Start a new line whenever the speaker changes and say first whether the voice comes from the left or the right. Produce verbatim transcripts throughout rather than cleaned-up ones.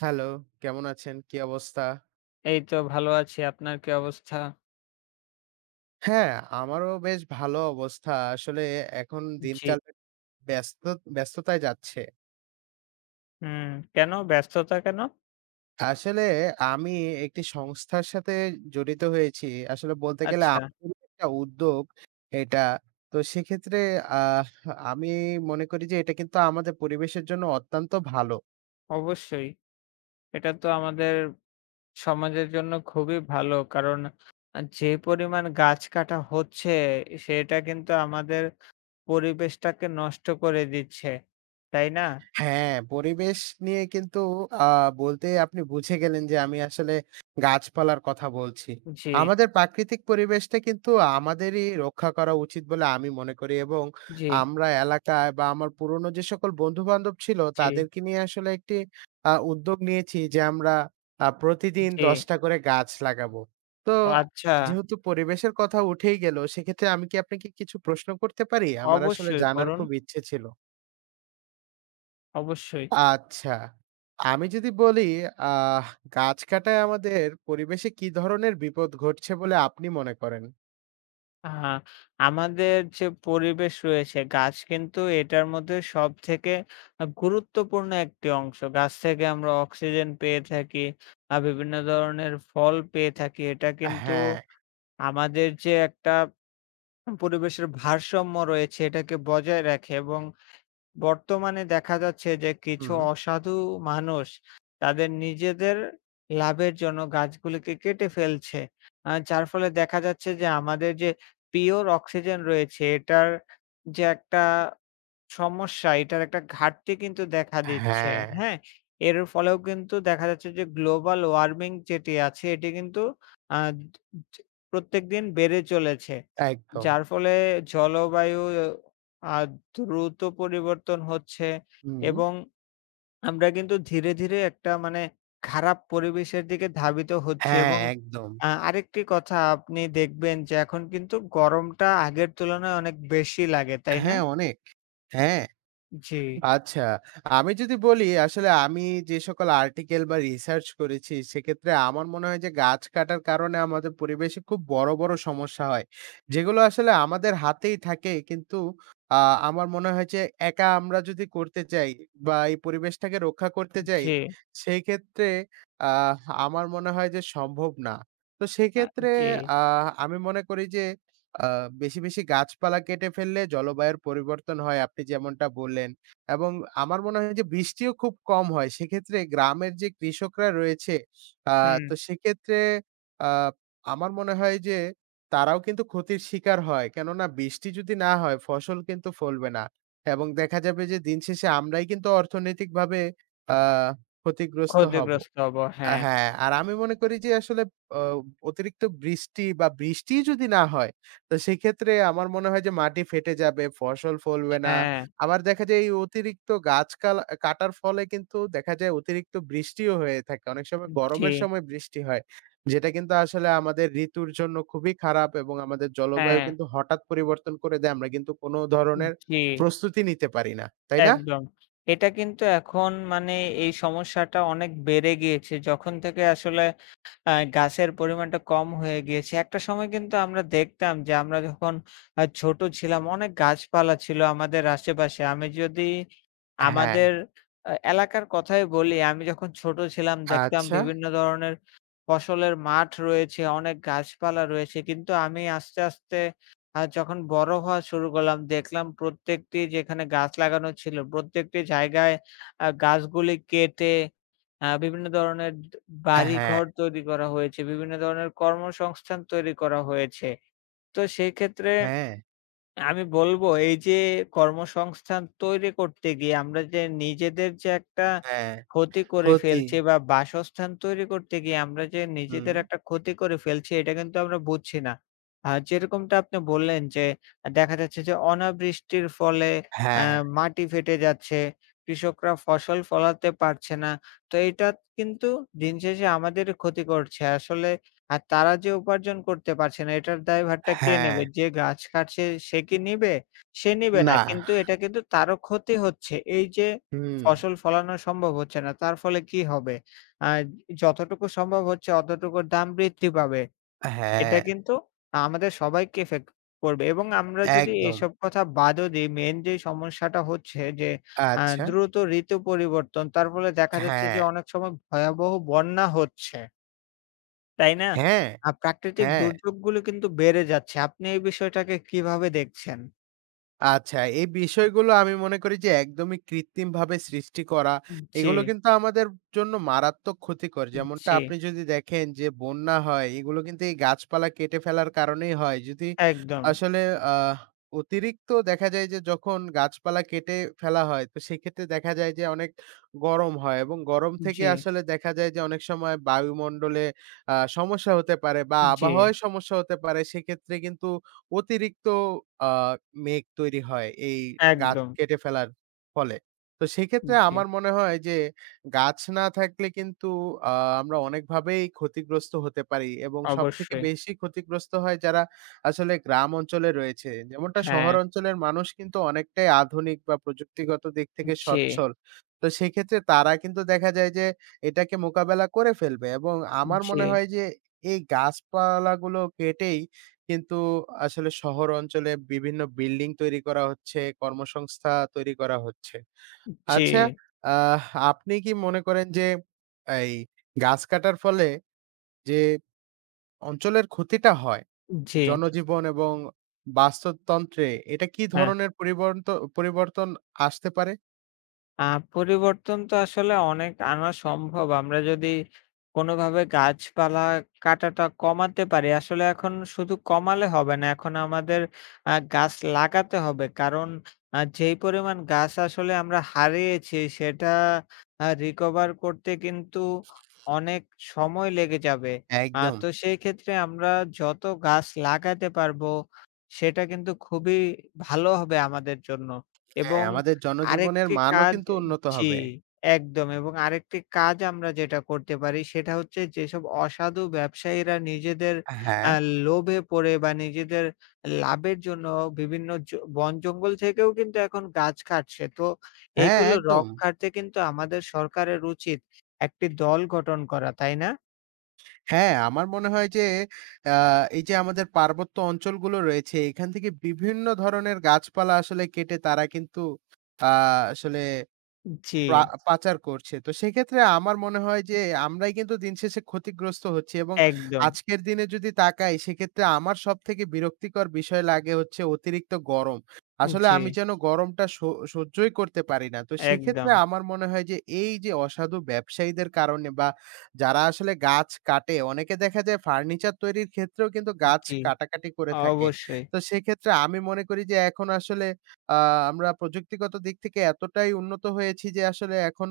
right: Hello, কেমন আছেন? কি অবস্থা?
left: এই তো ভালো আছি। আপনার কি অবস্থা?
right: হ্যাঁ, আমারও বেশ ভালো অবস্থা। আসলে এখন
left: জি।
right: দিনকাল ব্যস্ত ব্যস্ততায় যাচ্ছে।
left: হুম, কেন? ব্যস্ততা কেন?
right: আসলে আমি একটি সংস্থার সাথে জড়িত হয়েছি। আসলে বলতে গেলে
left: আচ্ছা,
right: আমাদের একটা উদ্যোগ এটা। তো সেক্ষেত্রে আহ আমি মনে করি যে এটা কিন্তু আমাদের পরিবেশের জন্য অত্যন্ত ভালো।
left: অবশ্যই। এটা তো আমাদের সমাজের জন্য খুবই ভালো। কারণ আ যে পরিমাণ গাছ কাটা হচ্ছে, সেটা কিন্তু আমাদের পরিবেশটাকে নষ্ট করে দিচ্ছে। তাই না?
right: হ্যাঁ, পরিবেশ নিয়ে কিন্তু আ বলতে আপনি বুঝে গেলেন যে আমি আসলে গাছপালার কথা বলছি।
left: জি,
right: আমাদের প্রাকৃতিক পরিবেশটা কিন্তু আমাদেরই রক্ষা করা উচিত বলে আমি মনে করি এবং
left: জি,
right: আমরা এলাকায় বা আমার পুরনো যে সকল বন্ধু-বান্ধব ছিল
left: জি,
right: তাদেরকে নিয়ে আসলে একটি আ উদ্যোগ নিয়েছি যে আমরা আ প্রতিদিন
left: জি।
right: দশ টা করে গাছ লাগাবো। তো
left: ও আচ্ছা,
right: যেহেতু পরিবেশের কথা উঠেই গেল সেক্ষেত্রে আমি কি আপনাকে কিছু প্রশ্ন করতে পারি? আমার আসলে
left: অবশ্যই
right: জানার
left: করুন,
right: খুব ইচ্ছে ছিল।
left: অবশ্যই।
right: আচ্ছা। আমি যদি বলি আহ গাছ কাটায় আমাদের পরিবেশে কি ধরনের বিপদ ঘটছে বলে আপনি মনে করেন?
left: আ আমাদের যে পরিবেশ রয়েছে, গাছ কিন্তু এটার মধ্যে সবথেকে আ গুরুত্বপূর্ণ একটি অংশ। গাছ থেকে আমরা অক্সিজেন পেয়ে থাকি। আ বিভিন্ন ধরনের ফল পেয়ে থাকি। এটা কিন্তু
right: হ্যাঁ,
left: আমাদের যে একটা পরিবেশের ভারসাম্য রয়েছে, এটাকে বজায় রাখে এবং বর্তমানে দেখা যাচ্ছে যে কিছু
right: হুম।
left: অসাধু মানুষ তাদের নিজেদের লাভের জন্য গাছগুলিকে কেটে ফেলছে। আ যার ফলে দেখা যাচ্ছে যে আমাদের যে পিওর অক্সিজেন রয়েছে এটার যে একটা সমস্যা, এটার একটা ঘাটতি কিন্তু দেখা দিচ্ছে।
right: হ্যাঁ,
left: হ্যাঁ? এর ফলেও কিন্তু দেখা যাচ্ছে যে গ্লোবাল ওয়ার্মিং যেটি আছে এটি কিন্তু আ য প্রত্যেকদিন বেড়ে চলেছে।
right: একদম।
left: যার ফলে জলবায়ু আ দ্রুত পরিবর্তন হচ্ছে
right: হুম।
left: এবং আমরা কিন্তু ধীরে, ধীরে একটা মানে খারাপ পরিবেশের দিকে ধাবিত হচ্ছি
right: হ্যাঁ,
left: এবং
right: একদম।
left: আ আরেকটি কথা আপনি দেখবেন যে এখন কিন্তু গরমটা আগের তুলনায় অনেক বেশি লাগে, তাই না?
right: হ্যাঁ, অনেক। হ্যাঁ।
left: জি,
right: আচ্ছা। আমি যদি বলি আসলে আমি যে সকল আর্টিকেল বা রিসার্চ করেছি সেক্ষেত্রে আমার মনে হয় যে গাছ কাটার কারণে আমাদের পরিবেশে খুব বড়, বড় সমস্যা হয়। যেগুলো আসলে আমাদের হাতেই থাকে কিন্তু আ আমার মনে হয় যে একা আমরা যদি করতে চাই বা এই পরিবেশটাকে রক্ষা করতে চাই
left: জি।
right: সেই ক্ষেত্রে আহ আমার মনে হয় যে সম্ভব না। তো
left: আ
right: সেক্ষেত্রে
left: জি।
right: আ আমি মনে করি যে আ বেশি, বেশি গাছপালা কেটে ফেললে জলবায়ুর পরিবর্তন হয় আপনি যেমনটা বললেন। এবং আমার মনে হয় যে বৃষ্টিও খুব কম হয়। সেক্ষেত্রে গ্রামের যে কৃষকরা রয়েছে, আ
left: হুম।
right: তো সেক্ষেত্রে আ আমার মনে হয় যে তারাও কিন্তু ক্ষতির শিকার হয়। কেননা বৃষ্টি যদি না হয় ফসল কিন্তু ফলবে না। এবং দেখা যাবে যে দিন শেষে আমরাই কিন্তু অর্থনৈতিকভাবে আ ক্ষতিগ্রস্ত হব।
left: ক্ষতিগ্রস্ত হব।
right: আ
left: হ্যাঁ,
right: হ্যাঁ, আর আমি মনে করি যে আসলে অ অতিরিক্ত বৃষ্টি বা বৃষ্টি যদি না হয়, তো সেক্ষেত্রে আমার মনে হয় যে মাটি ফেটে যাবে, ফসল ফলবে না।
left: হ্যাঁ,
right: আবার দেখা যায় এই অতিরিক্ত গাছ কালা কাটার ফলে কিন্তু দেখা যায় অতিরিক্ত বৃষ্টিও হয়ে থাকে। অনেক সময়
left: জি,
right: গরমের সময় বৃষ্টি হয়। যেটা কিন্তু আসলে আমাদের ঋতুর জন্য খুবই খারাপ এবং আমাদের জলবায়ু
left: হ্যাঁ,
right: কিন্তু হঠাৎ পরিবর্তন করে দেয়। আমরা কিন্তু কোনো ধরনের
left: জি,
right: প্রস্তুতি নিতে পারি না। তাই না?
left: একদম। এটা কিন্তু এখন মানে এই সমস্যাটা অনেক বেড়ে গিয়েছে। যখন থেকে আসলে আ গাছের পরিমাণটা কম হয়ে গিয়েছে। একটা সময় কিন্তু আমরা দেখতাম যে আমরা যখন আ ছোট ছিলাম অনেক গাছপালা ছিল আমাদের আশেপাশে। আমি যদি
right: হ্যাঁ,
left: আমাদের আ এলাকার কথাই বলি, আমি যখন ছোট ছিলাম দেখতাম
right: আচ্ছা।
left: বিভিন্ন ধরনের ফসলের মাঠ রয়েছে, অনেক গাছপালা রয়েছে। কিন্তু আমি আস্তে, আস্তে আ যখন বড় হওয়া শুরু করলাম দেখলাম প্রত্যেকটি যেখানে গাছ লাগানো ছিল, প্রত্যেকটি জায়গায় আ গাছগুলি কেটে আ বিভিন্ন ধরনের ড
right: হ্যাঁ,
left: বাড়িঘর তৈরি করা হয়েছে, বিভিন্ন ধরনের কর্মসংস্থান তৈরি করা হয়েছে। তো সেই ক্ষেত্রে
right: হ্যাঁ,
left: আমি বলবো এই যে কর্মসংস্থান তৈরি করতে গিয়ে আমরা যে নিজেদের যে একটা
right: হ্যাঁ।
left: ক্ষতি করে
right: ক্ষতি।
left: ফেলছি বা বাসস্থান তৈরি করতে গিয়ে আমরা যে
right: হুম।
left: নিজেদের একটা ক্ষতি করে ফেলছি এটা কিন্তু আমরা বুঝছি না। আ যেরকমটা আপনি বললেন যে দেখা যাচ্ছে যে অনাবৃষ্টির ফলে আ
right: হ্যাঁ,
left: মাটি ফেটে যাচ্ছে, কৃষকরা ফসল ফলাতে পারছে না। তো এটা কিন্তু দিন শেষে আমাদের ক্ষতি করছে। আসলে আর তারা যে উপার্জন করতে পারছে না এটার দায়ভারটা কে
right: হ্যাঁ।
left: নেবে? যে গাছ কাটছে সে কি নিবে? সে নিবে না।
right: না।
left: কিন্তু এটা কিন্তু তারও ক্ষতি হচ্ছে। এই যে
right: হুম।
left: ফসল ফলানো সম্ভব হচ্ছে না তার ফলে কি হবে? আ যতটুকু সম্ভব হচ্ছে অতটুকুর দাম বৃদ্ধি পাবে। এটা
right: হ্যাঁ,
left: কিন্তু আমাদের সবাইকে এফেক্ট করবে এবং আমরা যদি
right: একদম।
left: এসব কথা বাদও দিই মেইন যে সমস্যাটা হচ্ছে যে আ
right: আচ্ছা।
left: দ্রুত ঋতু পরিবর্তন তার ফলে দেখা যাচ্ছে
right: হ্যাঁ,
left: যে অনেক সময় ভয়াবহ বন্যা হচ্ছে। তাই না?
right: হ্যাঁ,
left: আ প্রাকৃতিক
right: হ্যাঁ।
left: দুর্যোগগুলো কিন্তু বেড়ে যাচ্ছে। আপনি এই বিষয়টাকে কিভাবে দেখছেন?
right: আচ্ছা, এই বিষয়গুলো আমি মনে করি যে একদমই কৃত্রিমভাবে সৃষ্টি করা,
left: জি,
right: এগুলো কিন্তু আমাদের জন্য মারাত্মক ক্ষতিকর। যেমনটা
left: জি,
right: আপনি যদি দেখেন যে বন্যা হয়, এগুলো কিন্তু এই গাছপালা কেটে ফেলার কারণেই হয়। যদি
left: একদম।
right: আসলে আহ অতিরিক্ত দেখা যায় যে যখন গাছপালা কেটে ফেলা হয়, তো সেক্ষেত্রে দেখা যায় যে অনেক গরম হয় এবং গরম থেকে
left: জি,
right: আসলে দেখা যায় যে অনেক সময় বায়ুমণ্ডলে আ সমস্যা হতে পারে বা
left: জি,
right: আবহাওয়ায় সমস্যা হতে পারে। সেক্ষেত্রে কিন্তু অতিরিক্ত আ মেঘ তৈরি হয় এই গাছ
left: একদম।
right: কেটে ফেলার ফলে। তো সেক্ষেত্রে
left: জি,
right: আমার মনে হয় যে গাছ না থাকলে কিন্তু আ আমরা অনেকভাবেই ক্ষতিগ্রস্ত হতে পারি এবং সবথেকে
left: অবশ্যই।
right: বেশি ক্ষতিগ্রস্ত হয় যারা আসলে গ্রাম অঞ্চলে রয়েছে। যেমনটা শহর
left: হ্যাঁ,
right: অঞ্চলের মানুষ কিন্তু অনেকটাই আধুনিক বা প্রযুক্তিগত দিক থেকে
left: জি,
right: সচ্ছল। তো সেক্ষেত্রে তারা কিন্তু দেখা যায় যে এটাকে মোকাবেলা করে ফেলবে এবং আমার
left: জি,
right: মনে হয় যে এই গাছপালাগুলো কেটেই কিন্তু আসলে শহর অঞ্চলে বিভিন্ন বিল্ডিং তৈরি করা হচ্ছে, কর্মসংস্থা তৈরি করা হচ্ছে।
left: জি,
right: আচ্ছা, আহ আপনি কি মনে করেন যে এই গাছ কাটার ফলে যে অঞ্চলের ক্ষতিটা হয়,
left: জি,
right: জনজীবন এবং বাস্তুতন্ত্রে এটা কি
left: হ্যাঁ।
right: ধরনের পরিবর্ত পরিবর্তন আসতে পারে?
left: আ পরিবর্তন তো আসলে অনেক আনা সম্ভব। আমরা যদি কোনোভাবে গাছপালা কাটাটা কমাতে পারি। আসলে এখন শুধু কমালে হবে না। এখন আমাদের আ গাছ লাগাতে হবে। কারণ আ যেই পরিমাণ গাছ আসলে আমরা হারিয়েছি সেটা আ recover করতে কিন্তু অনেক সময় লেগে যাবে। আ
right: একদম।
left: তো সেই ক্ষেত্রে আমরা যত গাছ লাগাতে পারবো সেটা কিন্তু খুবই ভালো হবে আমাদের জন্য
right: হ্যাঁ,
left: এবং
right: আমাদের জনজীবনের
left: আরেকটি
right: মানও
left: কাজ
right: কিন্তু উন্নত
left: জি,
right: হবে।
left: একদম এবং আরেকটি কাজ আমরা যেটা করতে পারি সেটা হচ্ছে যেসব অসাধু ব্যবসায়ীরা নিজেদের
right: হ্যাঁ,
left: আ লোভে পড়ে বা নিজেদের লাভের জন্য বিভিন্ন জ বন-জঙ্গল থেকেও কিন্তু এখন গাছ কাটছে। তো
right: হ্যাঁ
left: এগুলো
right: একদম।
left: রক্ষার্থে কিন্তু আমাদের সরকারের উচিত একটি দল গঠন করা, তাই না?
right: হ্যাঁ, আমার মনে হয় যে আ এই যে আমাদের পার্বত্য অঞ্চলগুলো রয়েছে, এখান থেকে বিভিন্ন ধরনের গাছপালা আসলে কেটে তারা কিন্তু আ আসলে
left: জি,
right: প্রা পাচার করছে। তো সেক্ষেত্রে আমার মনে হয় যে আমরাই কিন্তু দিন শেষে ক্ষতিগ্রস্ত হচ্ছি এবং
left: একদম।
right: আজকের দিনে যদি তাকাই সেক্ষেত্রে আমার সবথেকে বিরক্তিকর বিষয় লাগে হচ্ছে অতিরিক্ত গরম। আসলে
left: জি,
right: আমি যেন গরমটা স সহ্যই করতে পারি না। তো সেক্ষেত্রে
left: একদম।
right: আমার মনে হয় যে এই যে অসাধু ব্যবসায়ীদের কারণে বা যারা আসলে গাছ কাটে অনেকে দেখা যায় ফার্নিচার তৈরির ক্ষেত্রেও কিন্তু গাছ
left: জি,
right: কাটাকাটি করে থাকে।
left: অবশ্যই।
right: তো সেক্ষেত্রে আমি মনে করি যে এখন আসলে আ আমরা প্রযুক্তিগত দিক থেকে এতটাই উন্নত হয়েছি যে আসলে এখন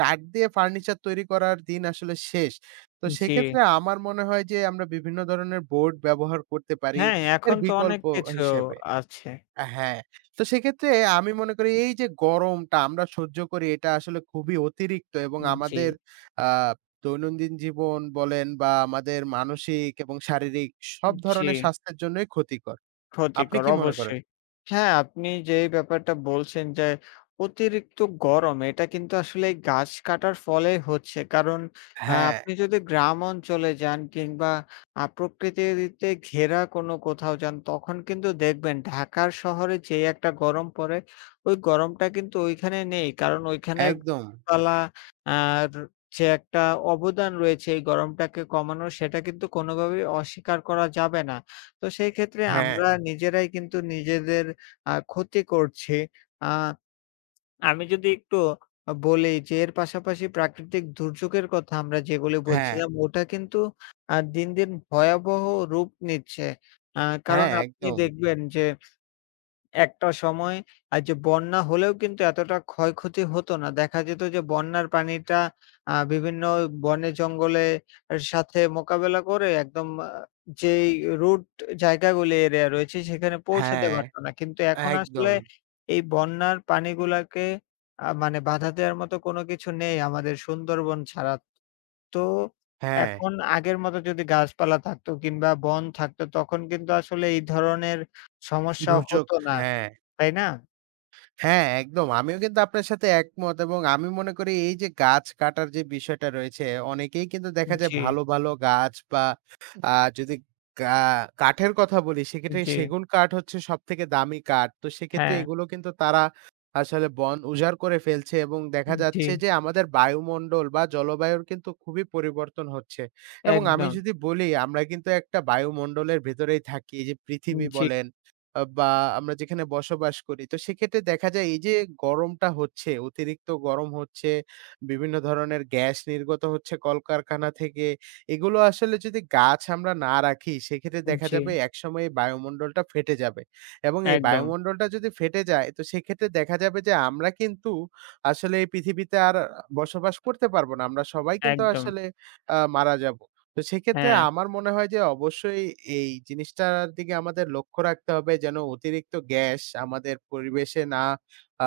right: কাঠ দিয়ে ফার্নিচার তৈরি করার দিন আসলে শেষ। তো
left: জি।
right: সেক্ষেত্রে আমার মনে হয় যে আমরা বিভিন্ন ধরনের বোর্ড ব্যবহার করতে পারি
left: হ্যাঁ,
right: এর
left: এখন তো অনেক
right: বিকল্প
left: কিছু
right: হিসেবে।
left: আছে।
right: হ্যাঁ, তো সেক্ষেত্রে আমি মনে করি এই যে গরমটা আমরা সহ্য করি এটা আসলে খুবই অতিরিক্ত এবং
left: জি।
right: আমাদের আ দৈনন্দিন জীবন বলেন বা আমাদের মানসিক এবং শারীরিক সব
left: জি,
right: ধরনের স্বাস্থ্যের জন্যই ক্ষতিকর। আপনি
left: ক্ষতিকর
right: কি মনে করেন?
left: অবশ্যই। হ্যাঁ, আপনি যেই ব্যাপারটা বলছেন যে অতিরিক্ত গরম এটা কিন্তু আসলে এই গাছ কাটার ফলেই হচ্ছে। কারণ আ
right: হ্যাঁ,
left: আপনি যদি গ্রাম অঞ্চলে যান কিংবা আ প্রকৃতিতে ঘেরা কোনো কোথাও যান তখন কিন্তু দেখবেন ঢাকার শহরে যেই একটা গরম পড়ে ওই গরমটা কিন্তু ওইখানে নেই। কারণ ওইখানের
right: একদম।
left: গাছপালা আর যে একটা অবদান রয়েছে এই গরমটাকে কমানোর সেটা কিন্তু কোনোভাবেই অস্বীকার করা যাবে না। তো সেই ক্ষেত্রে
right: হ্যাঁ,
left: আমরা নিজেরাই কিন্তু নিজেদের আ ক্ষতি করছি। আ আমি যদি একটু আ বলি যে এর পাশাপাশি প্রাকৃতিক দুর্যোগের কথা আমরা যেগুলি
right: হ্যাঁ,
left: বলছিলাম ওটা কিন্তু আ দিন, দিন ভয়াবহ রূপ নিচ্ছে। আ
right: হ্যাঁ,
left: কারণ আপনি
right: একদম।
left: দেখবেন যে একটা সময় আর যে বন্যা হলেও কিন্তু এতটা ক্ষয়ক্ষতি হতো না। দেখা যেত যে বন্যার পানিটা আ বিভিন্ন বনে জঙ্গলে এর সাথে মোকাবেলা করে একদম আ যেই রুট জায়গাগুলি এরিয়া রয়েছে সেখানে পৌঁছাতে
right: হ্যাঁ,
left: পারত না। কিন্তু এখন আসলে
right: একদম।
left: এই বন্যার পানিগুলাকে আ মানে বাধা দেওয়ার মতো কোনো কিছু নেই আমাদের সুন্দরবন ছাড়া। তো
right: হ্যাঁ,
left: এখন আগের মতো যদি গাছপালা থাকতো কিংবা বন থাকতো তখন কিন্তু আসলে এই ধরনের সমস্যা
right: দুর্যোগ
left: হতো না।
right: হ্যাঁ।
left: তাই না?
right: হ্যাঁ, একদম। আমিও কিন্তু আপনার সাথে একমত এবং আমি মনে করি এই যে গাছ কাটার যে বিষয়টা রয়েছে, অনেকেই কিন্তু দেখা যায়
left: জি,
right: ভালো, ভালো গাছ বা আ যদি কা কাঠের কথা বলি, সেক্ষেত্রে
left: জি,
right: সেগুন কাঠ হচ্ছে সবথেকে দামি কাঠ। তো সেক্ষেত্রে
left: হ্যাঁ,
right: এগুলো কিন্তু তারা আসলে বন উজাড় করে ফেলছে এবং দেখা
left: জি,
right: যাচ্ছে যে আমাদের বায়ুমণ্ডল বা জলবায়ুর কিন্তু খুবই পরিবর্তন হচ্ছে। এবং আমি
left: একদম,
right: যদি বলি, আমরা কিন্তু একটা বায়ুমণ্ডলের ভেতরেই থাকি। এই যে পৃথিবী
left: জি,
right: বলেন আ বা আমরা যেখানে বসবাস করি। তো সেক্ষেত্রে দেখা যায় এই যে গরমটা হচ্ছে, অতিরিক্ত গরম হচ্ছে, বিভিন্ন ধরনের গ্যাস নির্গত হচ্ছে কলকারখানা থেকে। এগুলো আসলে যদি গাছ আমরা না রাখি সেক্ষেত্রে দেখা
left: জি,
right: যাবে একসময় এই বায়ুমণ্ডলটা ফেটে যাবে। এবং এই
left: একদম,
right: বায়ুমণ্ডলটা যদি ফেটে যায় তো সেক্ষেত্রে দেখা যাবে যে আমরা কিন্তু আসলে এই পৃথিবীতে আর বসবাস করতে পারব না। আমরা সবাই কিন্তু
left: একদম,
right: আসলে আ মারা যাব। তো সেক্ষেত্রে
left: হ্যাঁ,
right: আমার মনে হয় যে অবশ্যই এই জিনিসটার দিকে আমাদের লক্ষ্য রাখতে হবে যেন অতিরিক্ত গ্যাস আমাদের পরিবেশে না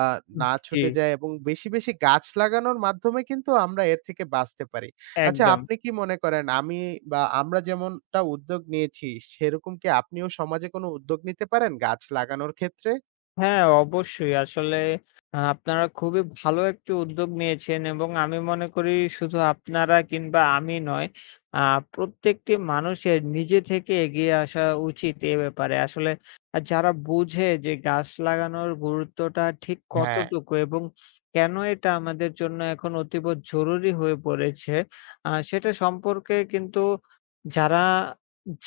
right: আ না
left: জি,
right: ছুটে যায় এবং বেশি, বেশি গাছ লাগানোর মাধ্যমে কিন্তু আমরা এর থেকে বাঁচতে পারি। আচ্ছা
left: একদম।
right: আপনি কি মনে করেন আমি বা আমরা যেমনটা উদ্যোগ নিয়েছি সেরকম কি আপনিও সমাজে কোনো উদ্যোগ নিতে পারেন গাছ লাগানোর ক্ষেত্রে?
left: হ্যাঁ, অবশ্যই। আসলে আ আপনারা খুবই ভালো একটি উদ্যোগ নিয়েছেন এবং আমি মনে করি শুধু আপনারা কিংবা আমি নয়, আ প্রত্যেকটি মানুষের নিজে থেকে এগিয়ে আসা উচিত এ ব্যাপারে। আসলে আ যারা বুঝে যে গাছ লাগানোর গুরুত্বটা ঠিক
right: হ্যাঁ,
left: কতটুকু এবং কেন এটা আমাদের জন্য এখন অতীব জরুরি হয়ে পড়েছে, আ সেটা সম্পর্কে কিন্তু যারা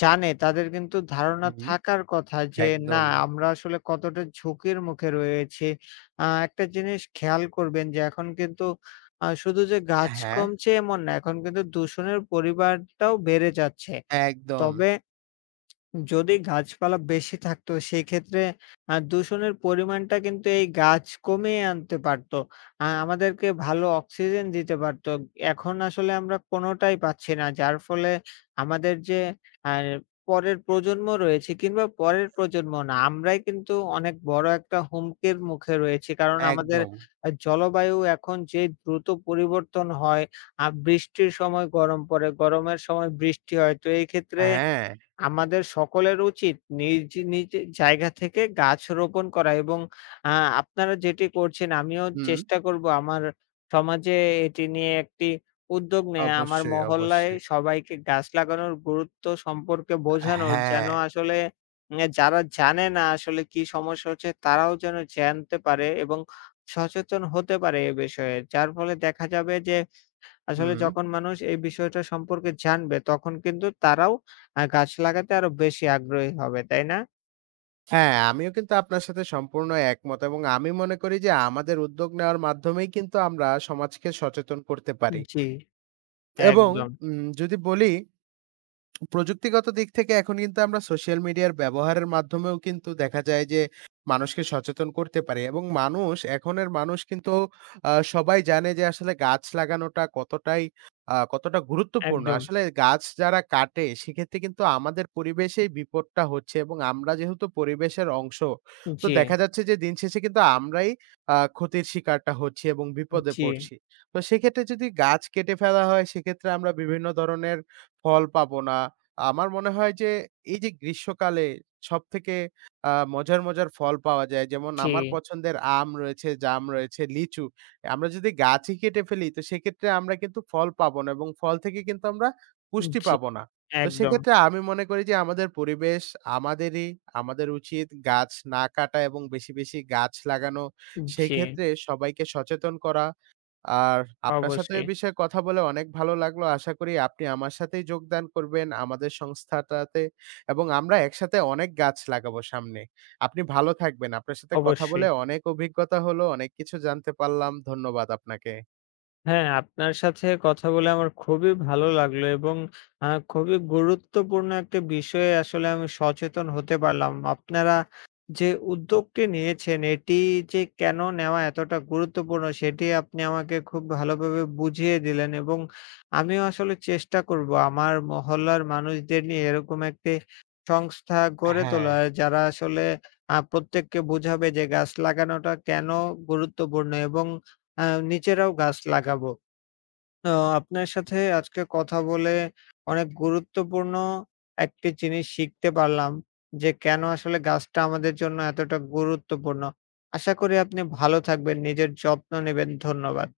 left: জানে তাদের কিন্তু ধারণা
right: হুম,
left: থাকার কথা যে না
right: একদম।
left: আমরা আসলে কতটা ঝুঁকির মুখে রয়েছি। আ একটা জিনিস খেয়াল করবেন যে এখন কিন্তু আ শুধু যে গাছ
right: হ্যাঁ,
left: কমছে এমন না। এখন কিন্তু দূষণের পরিমাণটাও বেড়ে যাচ্ছে।
right: একদম,
left: তবে যদি গাছপালা বেশি থাকতো সেক্ষেত্রে আ দূষণের পরিমাণটা কিন্তু এই গাছ কমিয়ে আনতে পারতো। আ আমাদেরকে ভালো অক্সিজেন দিতে পারতো। এখন আসলে আমরা কোনটাই পাচ্ছি না। যার ফলে আমাদের যে আ পরের প্রজন্ম রয়েছে কিংবা পরের প্রজন্ম না, আমরাই কিন্তু অনেক বড় একটা হুমকির মুখে রয়েছি। কারণ আমাদের
right: একদম।
left: আ জলবায়ু এখন যে দ্রুত পরিবর্তন হয়, আ বৃষ্টির সময় গরম পড়ে, গরমের সময় বৃষ্টি হয়। তো এই ক্ষেত্রে
right: হ্যাঁ,
left: আমাদের সকলের উচিত নিজ, নিজ জায়গা থেকে গাছ রোপণ করা এবং আ আপনারা যেটি করছেন আমিও
right: হুম,
left: চেষ্টা করব আমার সমাজে এটি নিয়ে একটি উদ্যোগ নেয়া। আমার
right: অবশ্যই,
left: মহল্লায়
right: অবশ্যই।
left: সবাইকে গাছ লাগানোর গুরুত্ব সম্পর্কে বোঝানোর
right: হ্যাঁ।
left: যেন আসলে এ যারা জানে না আসলে কি সমস্যা হচ্ছে তারাও যেন জানতে পারে এবং সচেতন হতে পারে এ বিষয়ে। যার ফলে দেখা যাবে যে আসলে
right: হুম।
left: যখন মানুষ এই বিষয়টা সম্পর্কে জানবে তখন কিন্তু তারাও আ গাছ লাগাতে আরো বেশি আগ্রহী হবে, তাই না?
right: হ্যাঁ, আমিও কিন্তু আপনার সাথে সম্পূর্ণ একমত এবং আমি মনে করি যে আমাদের উদ্যোগ নেওয়ার মাধ্যমেই কিন্তু আমরা সমাজকে সচেতন করতে পারি
left: জি,
right: এবং
left: একদম,
right: উম যদি বলি প্রযুক্তিগত দিক থেকে এখন কিন্তু আমরা সোশ্যাল মিডিয়ার ব্যবহারের মাধ্যমেও কিন্তু দেখা যায় যে মানুষকে সচেতন করতে পারি এবং মানুষ এখনের মানুষ কিন্তু আহ, সবাই জানে যে আসলে গাছ লাগানোটা কতটাই আহ, কতটা গুরুত্বপূর্ণ
left: একদম।
right: আসলে গাছ যারা কাটে সেক্ষেত্রে কিন্তু আমাদের পরিবেশেই বিপদটা হচ্ছে এবং আমরা যেহেতু পরিবেশের অংশ তো
left: জি,
right: দেখা যাচ্ছে যে দিন শেষে কিন্তু আমরাই আহ, ক্ষতির শিকারটা হচ্ছি এবং বিপদে
left: জি,
right: পড়ছি তো সেক্ষেত্রে যদি গাছ কেটে ফেলা হয় সেক্ষেত্রে আমরা বিভিন্ন ধরনের ফল পাবো না আমার মনে হয় যে এই যে গ্রীষ্মকালে সবথেকে আ মজার, মজার ফল পাওয়া যায়। যেমন
left: জি,
right: আমার পছন্দের আম রয়েছে, জাম রয়েছে, লিচু। আমরা যদি গাছই কেটে ফেলি তো সেক্ষেত্রে আমরা কিন্তু ফল পাবো না এবং ফল থেকে কিন্তু আমরা পুষ্টি
left: জি,
right: পাবো না। তো
left: একদম।
right: সেক্ষেত্রে আমি মনে করি যে আমাদের পরিবেশ আমাদেরই। আমাদের উচিত গাছ না কাটা এবং বেশি, বেশি গাছ লাগানো। সেই
left: জি,
right: ক্ষেত্রে সবাইকে সচেতন করা। আর আপনার সাথে এই
left: অবশ্যই,
right: বিষয়ে কথা বলে অনেক ভালো লাগলো। আশা করি আপনি আমার সাথেই যোগদান করবেন আমাদের সংস্থাটাতে এবং আমরা একসাথে অনেক গাছ লাগাবো সামনে। আপনি ভালো থাকবেন। আপনার সাথে কথা বলে
left: অবশ্যই।
right: অনেক অভিজ্ঞতা হলো, অনেক কিছু জানতে পারলাম। ধন্যবাদ আপনাকে।
left: হ্যাঁ, আপনার সাথে কথা বলে আমার খুবই ভালো লাগলো এবং আ খুবই গুরুত্বপূর্ণ একটা বিষয়ে আসলে আমি সচেতন হতে পারলাম। আপনারা যে উদ্যোগটি নিয়েছেন, এটি যে কেন নেওয়া এতটা গুরুত্বপূর্ণ, সেটি আপনি আমাকে খুব ভালোভাবে বুঝিয়ে দিলেন এবং আমিও আসলে চেষ্টা করব আমার মহল্লার মানুষদের নিয়ে এরকম একটি সংস্থা গড়ে
right: হ্যাঁ।
left: তোলার, যারা আসলে আ প্রত্যেককে বুঝাবে যে গাছ লাগানোটা কেন গুরুত্বপূর্ণ এবং আ নিজেরাও গাছ লাগাবো। তো আপনার সাথে আজকে কথা বলে অনেক গুরুত্বপূর্ণ একটি জিনিস শিখতে পারলাম যে, কেন আসলে গাছটা আমাদের জন্য এতটা গুরুত্বপূর্ণ। আশা করি আপনি ভালো থাকবেন, নিজের যত্ন নিবেন। ধন্যবাদ।